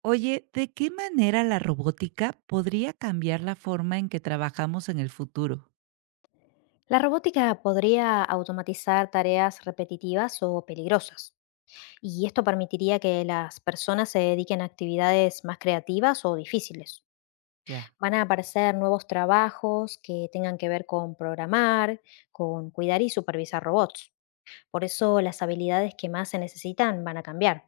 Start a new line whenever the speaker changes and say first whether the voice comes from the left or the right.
right: Oye, ¿de qué manera la robótica podría cambiar la forma en que trabajamos en el futuro?
left: La robótica podría automatizar tareas repetitivas o peligrosas, y esto permitiría que las personas se dediquen a actividades más creativas o difíciles.
right: Ya.
left: Van a aparecer nuevos trabajos que tengan que ver con programar, con cuidar y supervisar robots. Por eso las habilidades que más se necesitan van a cambiar.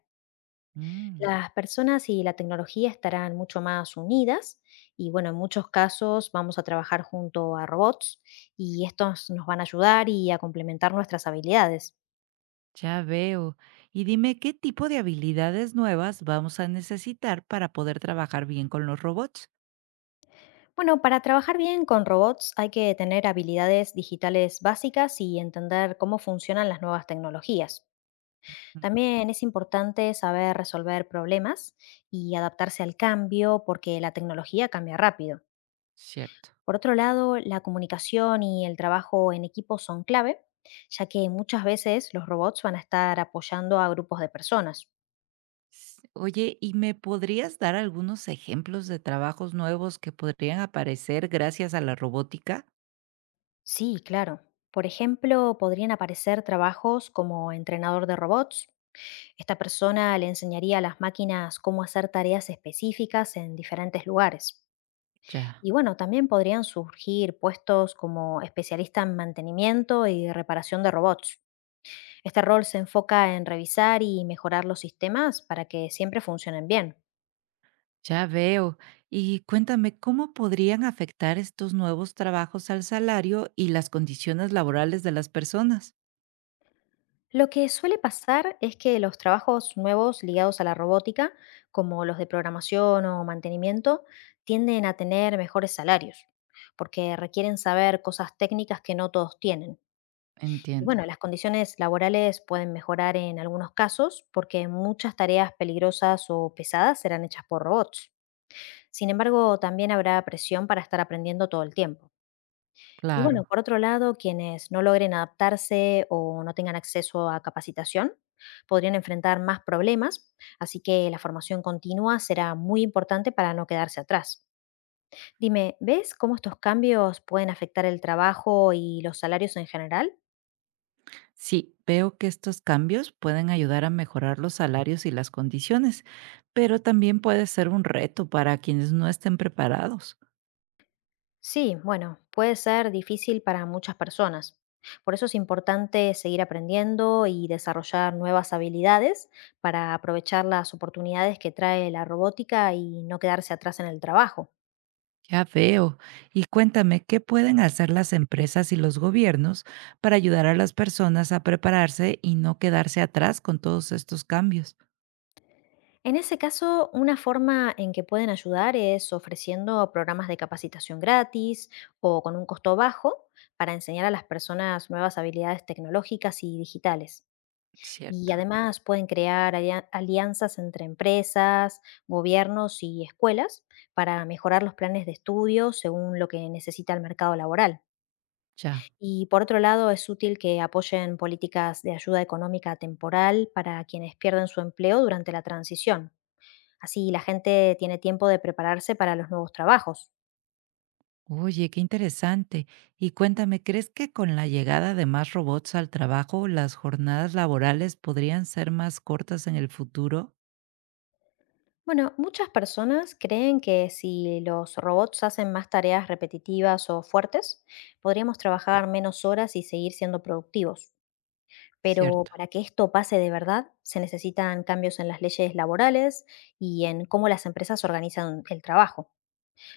right: Mm,
left: Las personas y la tecnología estarán mucho más unidas y bueno, en muchos casos vamos a trabajar junto a robots y estos nos van a ayudar y a complementar nuestras habilidades.
right: ya veo. Y dime, ¿qué tipo de habilidades nuevas vamos a necesitar para poder trabajar bien con los robots?
left: Bueno, para trabajar bien con robots hay que tener habilidades digitales básicas y entender cómo funcionan las nuevas tecnologías.
right: Mm.
left: También es importante saber resolver problemas y adaptarse al cambio porque la tecnología cambia rápido.
right: Cierto.
left: Por otro lado, la comunicación y el trabajo en equipo son clave, ya que muchas veces los robots van a estar apoyando a grupos de personas.
right: Oye, ¿y me podrías dar algunos ejemplos de trabajos nuevos que podrían aparecer gracias a la robótica?
left: Sí, claro. Por ejemplo, podrían aparecer trabajos como entrenador de robots. Esta persona le enseñaría a las máquinas cómo hacer tareas específicas en diferentes lugares.
right: Ya.
left: Y bueno, también podrían surgir puestos como especialista en mantenimiento y reparación de robots. Este rol se enfoca en revisar y mejorar los sistemas para que siempre funcionen bien.
right: Ya veo. Y cuéntame, ¿cómo podrían afectar estos nuevos trabajos al salario y las condiciones laborales de las personas?
left: Lo que suele pasar es que los trabajos nuevos ligados a la robótica, como los de programación o mantenimiento, tienden a tener mejores salarios, porque requieren saber cosas técnicas que no todos tienen. Y
right: Entiendo,
left: bueno, las condiciones laborales pueden mejorar en algunos casos porque muchas tareas peligrosas o pesadas serán hechas por robots. Sin embargo, también habrá presión para estar aprendiendo todo el tiempo. Y bueno,
right: claro.
left: por otro lado, quienes no logren adaptarse o no tengan acceso a capacitación podrían enfrentar más problemas, así que la formación continua será muy importante para no quedarse atrás. Dime, ¿ves cómo estos cambios pueden afectar el trabajo y los salarios en general?
right: Sí, veo que estos cambios pueden ayudar a mejorar los salarios y las condiciones, pero también puede ser un reto para quienes no estén preparados.
left: Sí, bueno, puede ser difícil para muchas personas. Por eso es importante seguir aprendiendo y desarrollar nuevas habilidades para aprovechar las oportunidades que trae la robótica y no quedarse atrás en el trabajo.
right: Ya veo. Y cuéntame, ¿qué pueden hacer las empresas y los gobiernos para ayudar a las personas a prepararse y no quedarse atrás con todos estos cambios?
left: En ese caso, una forma en que pueden ayudar es ofreciendo programas de capacitación gratis o con un costo bajo para enseñar a las personas nuevas habilidades tecnológicas y digitales. Y
right: Cierto.
left: además pueden crear alianzas entre empresas, gobiernos y escuelas para mejorar los planes de estudio según lo que necesita el mercado laboral.
right: Ya.
left: Y por otro lado, es útil que apoyen políticas de ayuda económica temporal para quienes pierden su empleo durante la transición. Así la gente tiene tiempo de prepararse para los nuevos trabajos.
right: Oye, qué interesante. Y cuéntame, ¿crees que con la llegada de más robots al trabajo, las jornadas laborales podrían ser más cortas en el futuro?
left: Bueno, muchas personas creen que si los robots hacen más tareas repetitivas o fuertes, podríamos trabajar menos horas y seguir siendo productivos. Pero
right: Cierto.
left: para que esto pase de verdad, se necesitan cambios en las leyes laborales y en cómo las empresas organizan el trabajo.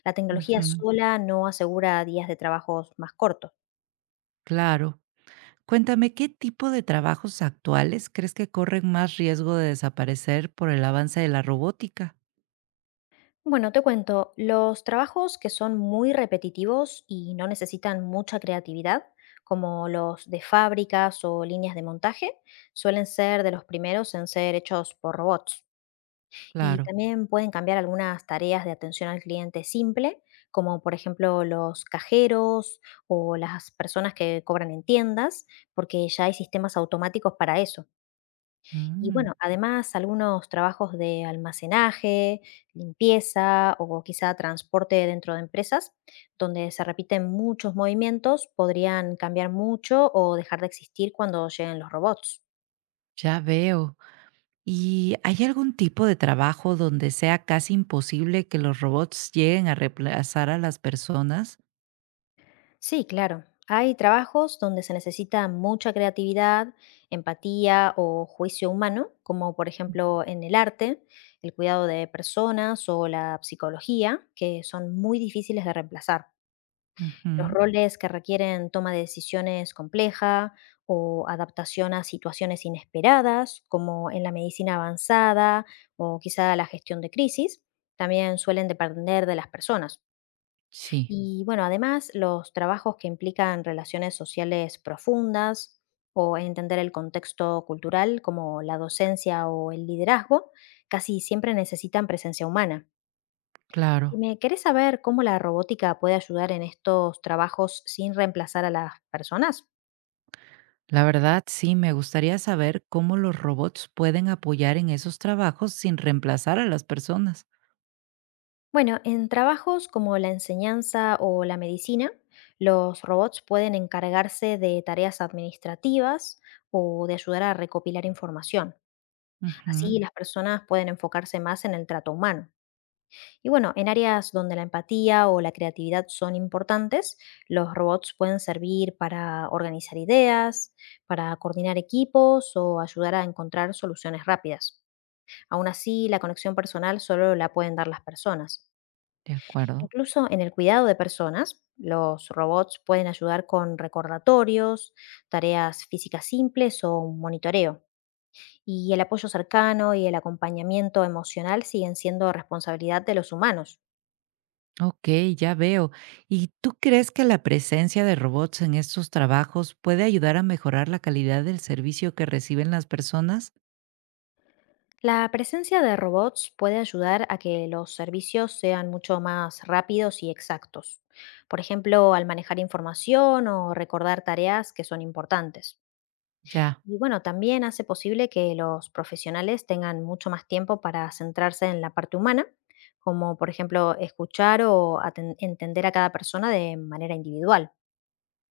left: La tecnología
right: Ujú.
left: sola no asegura días de trabajos más cortos.
right: Claro. Cuéntame, ¿qué tipo de trabajos actuales crees que corren más riesgo de desaparecer por el avance de la robótica?
left: Bueno, te cuento, los trabajos que son muy repetitivos y no necesitan mucha creatividad, como los de fábricas o líneas de montaje, suelen ser de los primeros en ser hechos por robots. Y
right: Claro.
left: también pueden cambiar algunas tareas de atención al cliente simple, como por ejemplo los cajeros o las personas que cobran en tiendas, porque ya hay sistemas automáticos para eso. Y
right: Mm,
left: bueno, además algunos trabajos de almacenaje, limpieza o quizá transporte dentro de empresas, donde se repiten muchos movimientos, podrían cambiar mucho o dejar de existir cuando lleguen los robots.
right: ya veo. ¿Y hay algún tipo de trabajo donde sea casi imposible que los robots lleguen a reemplazar a las personas?
left: Sí, claro. Hay trabajos donde se necesita mucha creatividad, empatía o juicio humano, como por ejemplo en el arte, el cuidado de personas o la psicología, que son muy difíciles de reemplazar. Los
right: Ujú.
left: roles que requieren toma de decisiones compleja o adaptación a situaciones inesperadas, como en la medicina avanzada o quizá la gestión de crisis, también suelen depender de las personas.
right: Sí.
left: Y bueno, además los trabajos que implican relaciones sociales profundas o entender el contexto cultural, como la docencia o el liderazgo, casi siempre necesitan presencia humana.
right: Claro.
left: Dime, ¿querés saber cómo la robótica puede ayudar en estos trabajos sin reemplazar a las personas?
right: La verdad, sí, me gustaría saber cómo los robots pueden apoyar en esos trabajos sin reemplazar a las personas.
left: Bueno, en trabajos como la enseñanza o la medicina, los robots pueden encargarse de tareas administrativas o de ayudar a recopilar información.
right: Ujú,
left: Así las personas pueden enfocarse más en el trato humano. Y bueno, en áreas donde la empatía o la creatividad son importantes, los robots pueden servir para organizar ideas, para coordinar equipos o ayudar a encontrar soluciones rápidas. Aún así, la conexión personal solo la pueden dar las personas.
right: de acuerdo.
left: Incluso en el cuidado de personas, los robots pueden ayudar con recordatorios, tareas físicas simples o un monitoreo. Y el apoyo cercano y el acompañamiento emocional siguen siendo responsabilidad de los humanos.
right: Ok, ya veo. ¿Y tú crees que la presencia de robots en estos trabajos puede ayudar a mejorar la calidad del servicio que reciben las personas?
left: La presencia de robots puede ayudar a que los servicios sean mucho más rápidos y exactos. Por ejemplo, al manejar información o recordar tareas que son importantes.
right: Ya,
left: Y bueno, también hace posible que los profesionales tengan mucho más tiempo para centrarse en la parte humana, como por ejemplo escuchar o entender a cada persona de manera individual.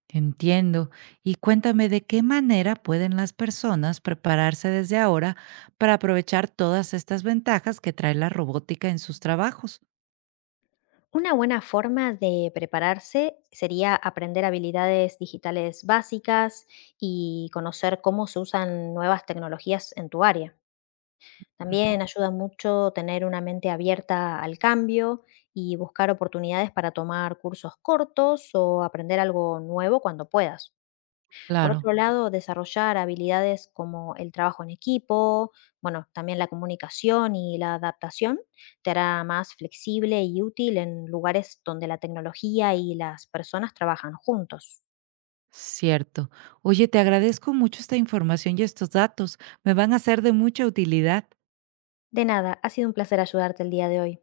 right: entiendo. Y cuéntame de qué manera pueden las personas prepararse desde ahora para aprovechar todas estas ventajas que trae la robótica en sus trabajos.
left: Una buena forma de prepararse sería aprender habilidades digitales básicas y conocer cómo se usan nuevas tecnologías en tu área. También ayuda mucho tener una mente abierta al cambio y buscar oportunidades para tomar cursos cortos o aprender algo nuevo cuando puedas. Por
right: Claro,
left: otro lado, desarrollar habilidades como el trabajo en equipo, bueno, también la comunicación y la adaptación te hará más flexible y útil en lugares donde la tecnología y las personas trabajan juntos.
right: cierto. Oye, te agradezco mucho esta información y estos datos. Me van a ser de mucha utilidad.
left: De nada, ha sido un placer ayudarte el día de hoy.